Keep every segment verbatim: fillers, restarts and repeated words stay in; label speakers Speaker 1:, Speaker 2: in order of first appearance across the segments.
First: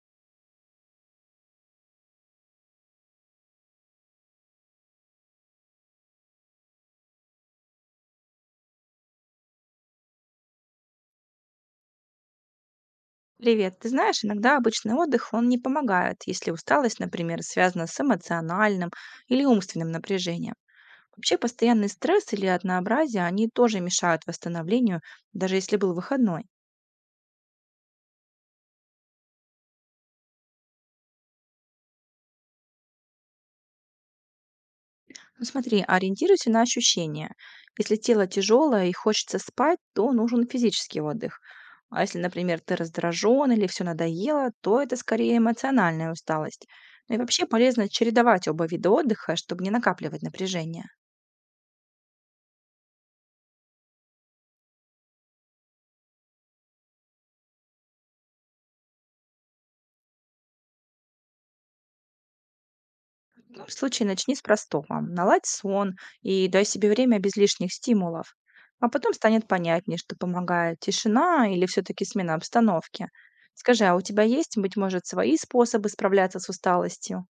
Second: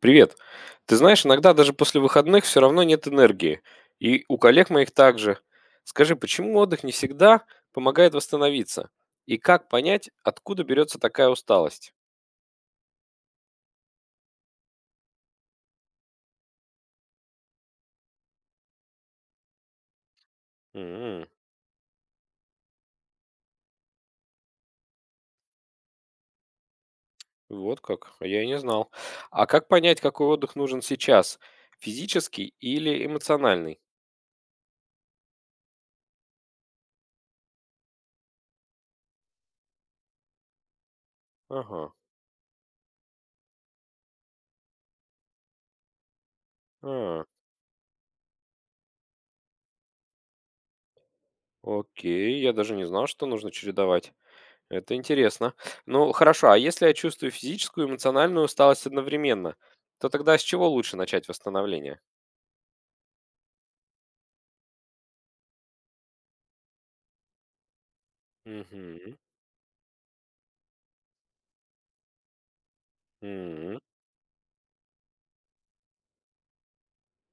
Speaker 1: Привет. Ты знаешь, иногда даже после выходных все равно нет энергии. И у коллег моих также. Скажи, почему отдых не всегда помогает восстановиться? И как понять, откуда берется такая усталость?
Speaker 2: Привет. Ты знаешь, иногда обычный отдых, он не помогает, если усталость, например, связана с эмоциональным или умственным напряжением.
Speaker 1: М,
Speaker 2: Вообще постоянный стресс или однообразие, они тоже мешают восстановлению, даже если был выходной.
Speaker 1: вот как. А я и не знал. А как понять, какой отдых нужен сейчас? Физический или эмоциональный?
Speaker 2: Ну смотри, ориентируйся на ощущения. Если тело тяжелое и хочется спать, то нужен физический отдых.
Speaker 1: Ага.
Speaker 2: А если, например, ты раздражен или все надоело, то это скорее эмоциональная усталость. Ну и
Speaker 1: А,
Speaker 2: вообще полезно чередовать оба вида отдыха, чтобы не накапливать напряжение.
Speaker 1: окей. Я даже не знал, что нужно чередовать. Это интересно. Ну, хорошо, а если я чувствую физическую и эмоциональную усталость одновременно, то тогда с чего лучше начать восстановление?
Speaker 2: В том случае начни с простого. Наладь сон и дай себе время без лишних стимулов. А потом
Speaker 1: Мгм.
Speaker 2: станет понятнее, что помогает тишина или все-таки смена обстановки.
Speaker 1: Мгм.
Speaker 2: Скажи, а у тебя есть, быть может, свои способы справляться с усталостью?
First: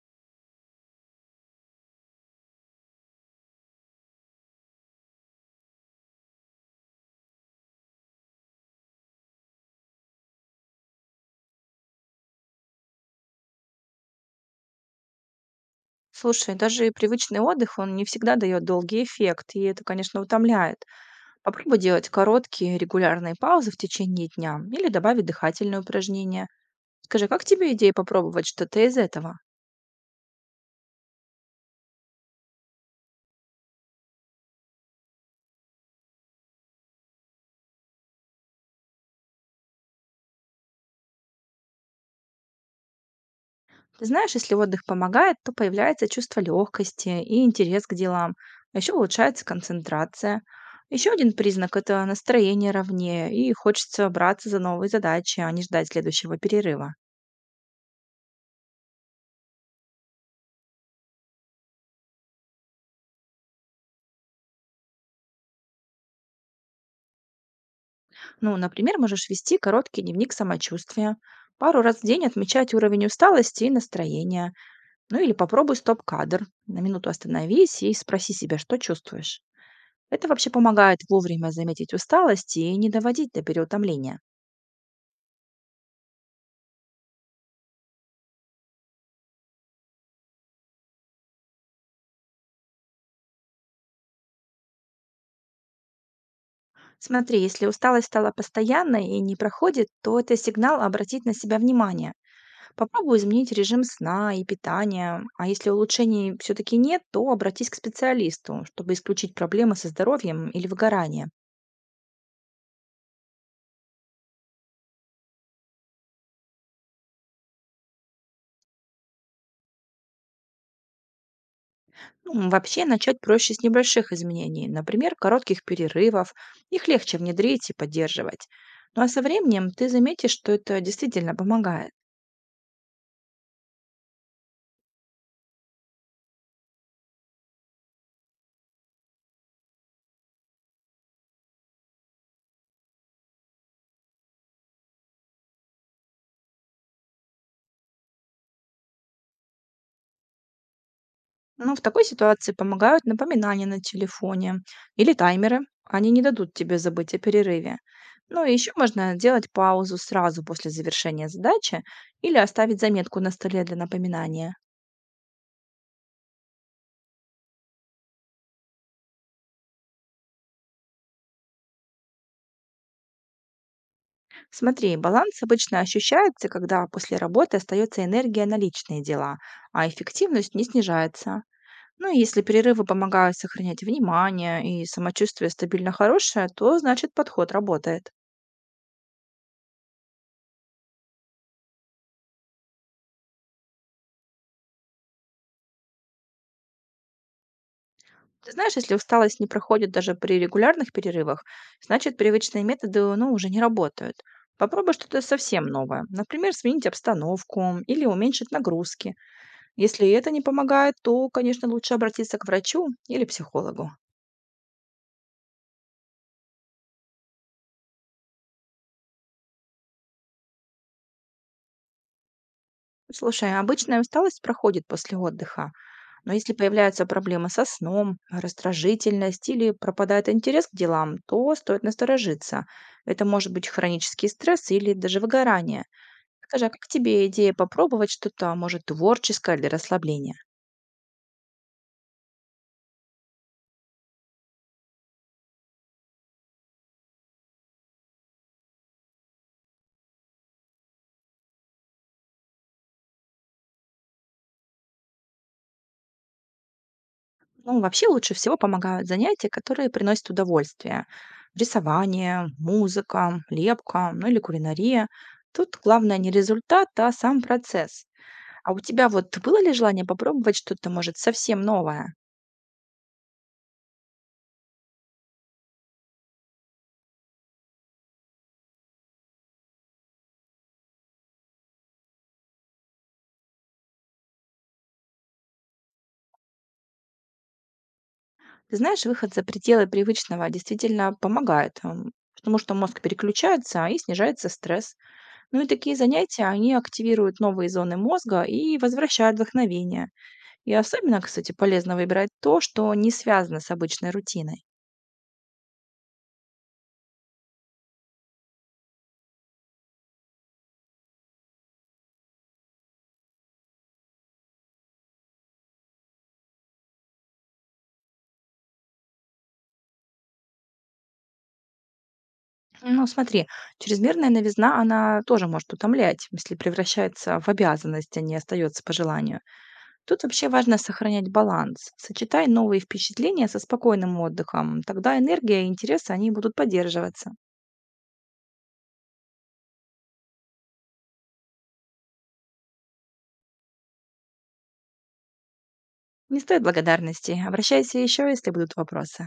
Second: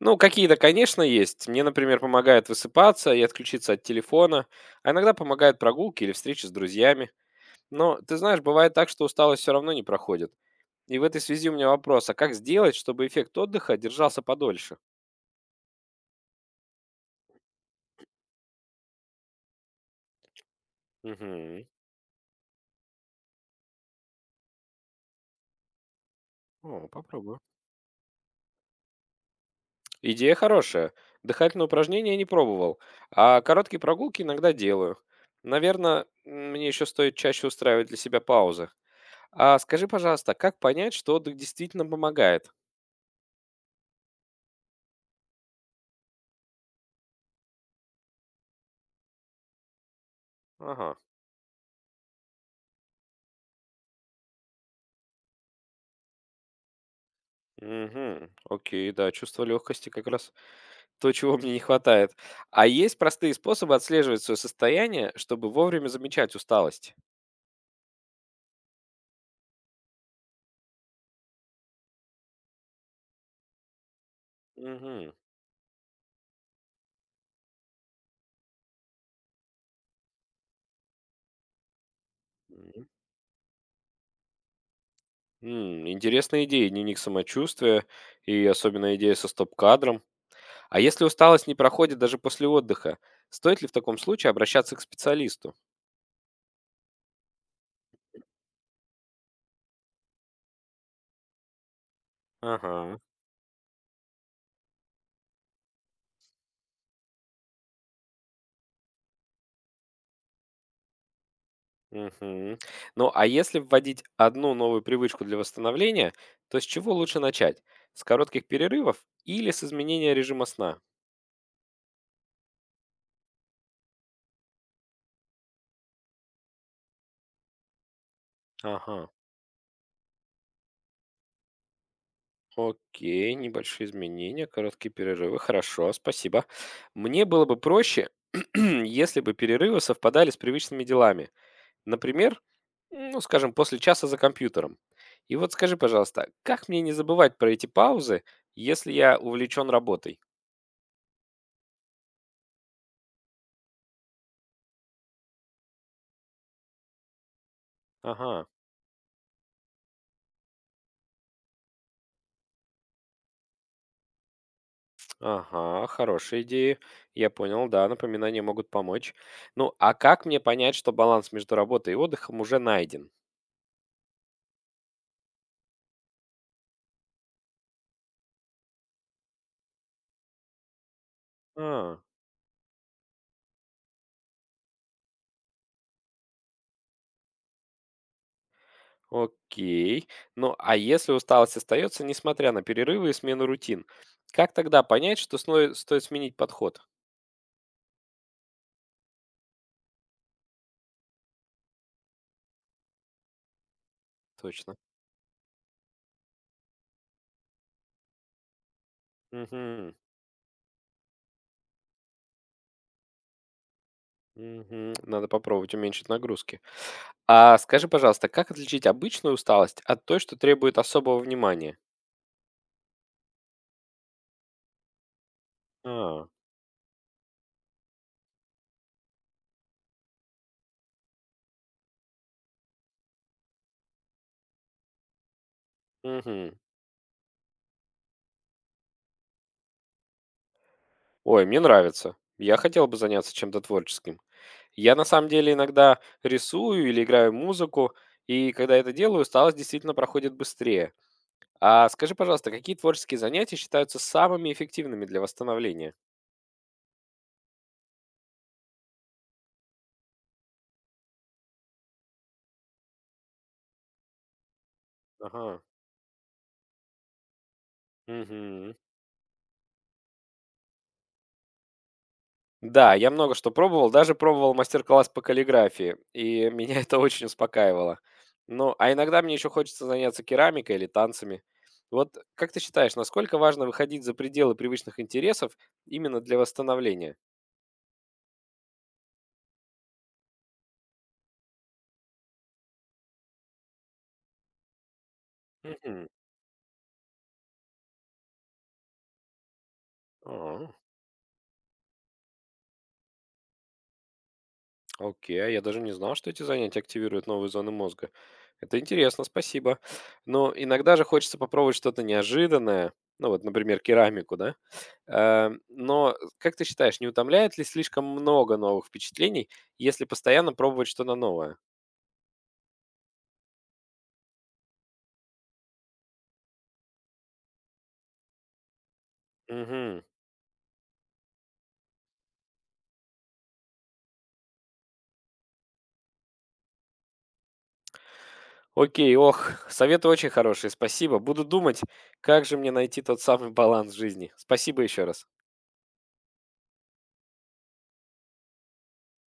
Speaker 1: Ну, какие-то, конечно, есть. Мне, например, помогает высыпаться и отключиться от телефона, а иногда помогают прогулки или встречи с друзьями. Но, ты знаешь, бывает так, что усталость все равно не проходит. И в этой связи у меня вопрос, а как сделать, чтобы эффект отдыха держался подольше?
Speaker 2: Слушай, даже и привычный отдых, он не всегда дает долгий эффект, и это, конечно, утомляет.
Speaker 1: Угу.
Speaker 2: Попробуй делать короткие регулярные паузы в течение дня или добавить дыхательные упражнения.
Speaker 1: О,
Speaker 2: Скажи,
Speaker 1: попробую.
Speaker 2: как тебе идея попробовать что-то из этого?
Speaker 1: Идея хорошая. Дыхательные упражнения я не пробовал, а короткие прогулки иногда делаю. Наверное, мне еще стоит чаще устраивать для себя паузы. А скажи, пожалуйста, как понять, что отдых действительно помогает?
Speaker 2: Ты знаешь, если отдых помогает, то появляется чувство легкости и интерес к делам, а еще улучшается концентрация.
Speaker 1: Ага.
Speaker 2: Еще один признак – это настроение ровнее, и хочется браться за новые задачи, а не ждать следующего перерыва.
Speaker 1: Угу. Окей, да, чувство легкости как раз то, чего мне не хватает. А есть простые способы отслеживать свое состояние, чтобы вовремя замечать усталость?
Speaker 2: Ну, например, можешь вести короткий дневник самочувствия, пару раз в день отмечать уровень усталости и настроения,
Speaker 1: Угу.
Speaker 2: ну или попробуй стоп-кадр, на минуту остановись и спроси себя, что чувствуешь. Это вообще помогает вовремя заметить усталость и не доводить до переутомления.
Speaker 1: Интересная идея, дневник самочувствия и особенно идея со стоп-кадром. А если усталость не проходит даже после отдыха, стоит ли в таком случае обращаться к специалисту?
Speaker 2: Смотри, если усталость стала постоянной и не проходит, то это сигнал обратить на себя внимание.
Speaker 1: Ага.
Speaker 2: Попробуй изменить режим сна и питания, а если улучшений все-таки нет, то обратись к специалисту, чтобы исключить проблемы со здоровьем или выгорание.
Speaker 1: Мгм. Ну, а если вводить одну новую привычку для восстановления, то с чего лучше начать? С коротких перерывов или с изменения режима сна?
Speaker 2: Ну, вообще начать проще с небольших изменений, например, коротких перерывов. Их легче внедрить и поддерживать.
Speaker 1: Ага.
Speaker 2: Ну а со временем ты заметишь, что это действительно помогает.
Speaker 1: Окей, небольшие изменения, короткие перерывы. Хорошо, спасибо. Мне было бы проще, если бы перерывы совпадали с привычными делами. Например, ну, скажем, после часа за компьютером. И вот скажи, пожалуйста, как мне не забывать про эти паузы, если я увлечен работой?
Speaker 2: Ну, в такой ситуации помогают напоминания на телефоне или таймеры. Они не дадут тебе забыть о перерыве. Ну
Speaker 1: Ага,
Speaker 2: и еще можно делать паузу сразу после завершения задачи или оставить заметку на столе для напоминания.
Speaker 1: ага, хорошая идея. Я понял, да, напоминания могут помочь. Ну, а как мне понять, что баланс между работой и отдыхом уже найден?
Speaker 2: Смотри, баланс обычно ощущается, когда после работы остается энергия на личные дела, а эффективность не снижается.
Speaker 1: А,
Speaker 2: Ну и если перерывы помогают сохранять внимание и самочувствие стабильно хорошее, то значит подход работает.
Speaker 1: окей. Ну, а если усталость остается, несмотря на перерывы и смену рутин, как тогда понять, что сно- стоит сменить подход?
Speaker 2: Ты знаешь, если усталость не проходит даже при регулярных перерывах, значит, привычные методы, ну, уже не работают.
Speaker 1: Точно.
Speaker 2: Попробуй что-то совсем новое. Например, сменить обстановку или уменьшить нагрузки.
Speaker 1: Мгм.
Speaker 2: Если это не помогает, то, конечно, лучше обратиться к врачу или психологу.
Speaker 1: Мгм. Надо попробовать уменьшить нагрузки. А скажи, пожалуйста, как отличить обычную усталость от той, что требует особого внимания?
Speaker 2: Слушай, а обычная усталость проходит после отдыха.
Speaker 1: А,
Speaker 2: Но если появляются проблемы со сном, раздражительность или пропадает интерес к делам, то стоит насторожиться. Это может быть хронический стресс или даже выгорание.
Speaker 1: мгм.
Speaker 2: Скажи, а как тебе идея попробовать что-то, может, творческое для расслабления?
Speaker 1: Ой, мне нравится. Я хотел бы заняться чем-то творческим. Я на самом деле иногда рисую или играю музыку, и когда это делаю, усталость действительно проходит быстрее. А скажи, пожалуйста, какие творческие занятия считаются самыми эффективными для восстановления?
Speaker 2: Ну, вообще лучше всего помогают занятия, которые приносят удовольствие. Рисование, музыка, лепка, ну или кулинария.
Speaker 1: Ага.
Speaker 2: Тут главное не результат, а сам процесс. А
Speaker 1: Мгм.
Speaker 2: у тебя вот было ли желание попробовать что-то, может, совсем новое?
Speaker 1: Да, я много что пробовал, даже пробовал мастер-класс по каллиграфии, и меня это очень успокаивало. Ну, а иногда мне еще хочется заняться керамикой или танцами. Вот как ты считаешь, насколько важно выходить за пределы привычных интересов именно для восстановления?
Speaker 2: Ты знаешь, выход за пределы привычного действительно помогает, м, потому что мозг переключается и снижается стресс. Ну и такие
Speaker 1: Мгм.
Speaker 2: занятия, они активируют новые зоны мозга и возвращают вдохновение.
Speaker 1: А,
Speaker 2: И особенно, кстати, полезно выбирать то, что не связано с обычной рутиной.
Speaker 1: окей, а я даже не знал, что эти занятия активируют новые зоны мозга. Это интересно, спасибо. Но иногда же хочется попробовать что-то неожиданное, ну вот, например, керамику, да? Э, но э, как ты считаешь, не утомляет ли слишком много новых впечатлений, если постоянно пробовать что-то новое?
Speaker 2: Ну, смотри, чрезмерная новизна, она тоже может утомлять, если превращается в обязанность, а не остается по желанию.
Speaker 1: Мгм.
Speaker 2: Тут вообще важно сохранять баланс. Сочетай новые впечатления со спокойным отдыхом. Тогда энергия и интересы, они будут поддерживаться.
Speaker 1: Окей, ох, советы очень хорошие, спасибо. Буду думать, как же мне найти тот самый баланс в жизни. Спасибо еще раз.
Speaker 2: Не стоит благодарности. Обращайся еще, если будут вопросы.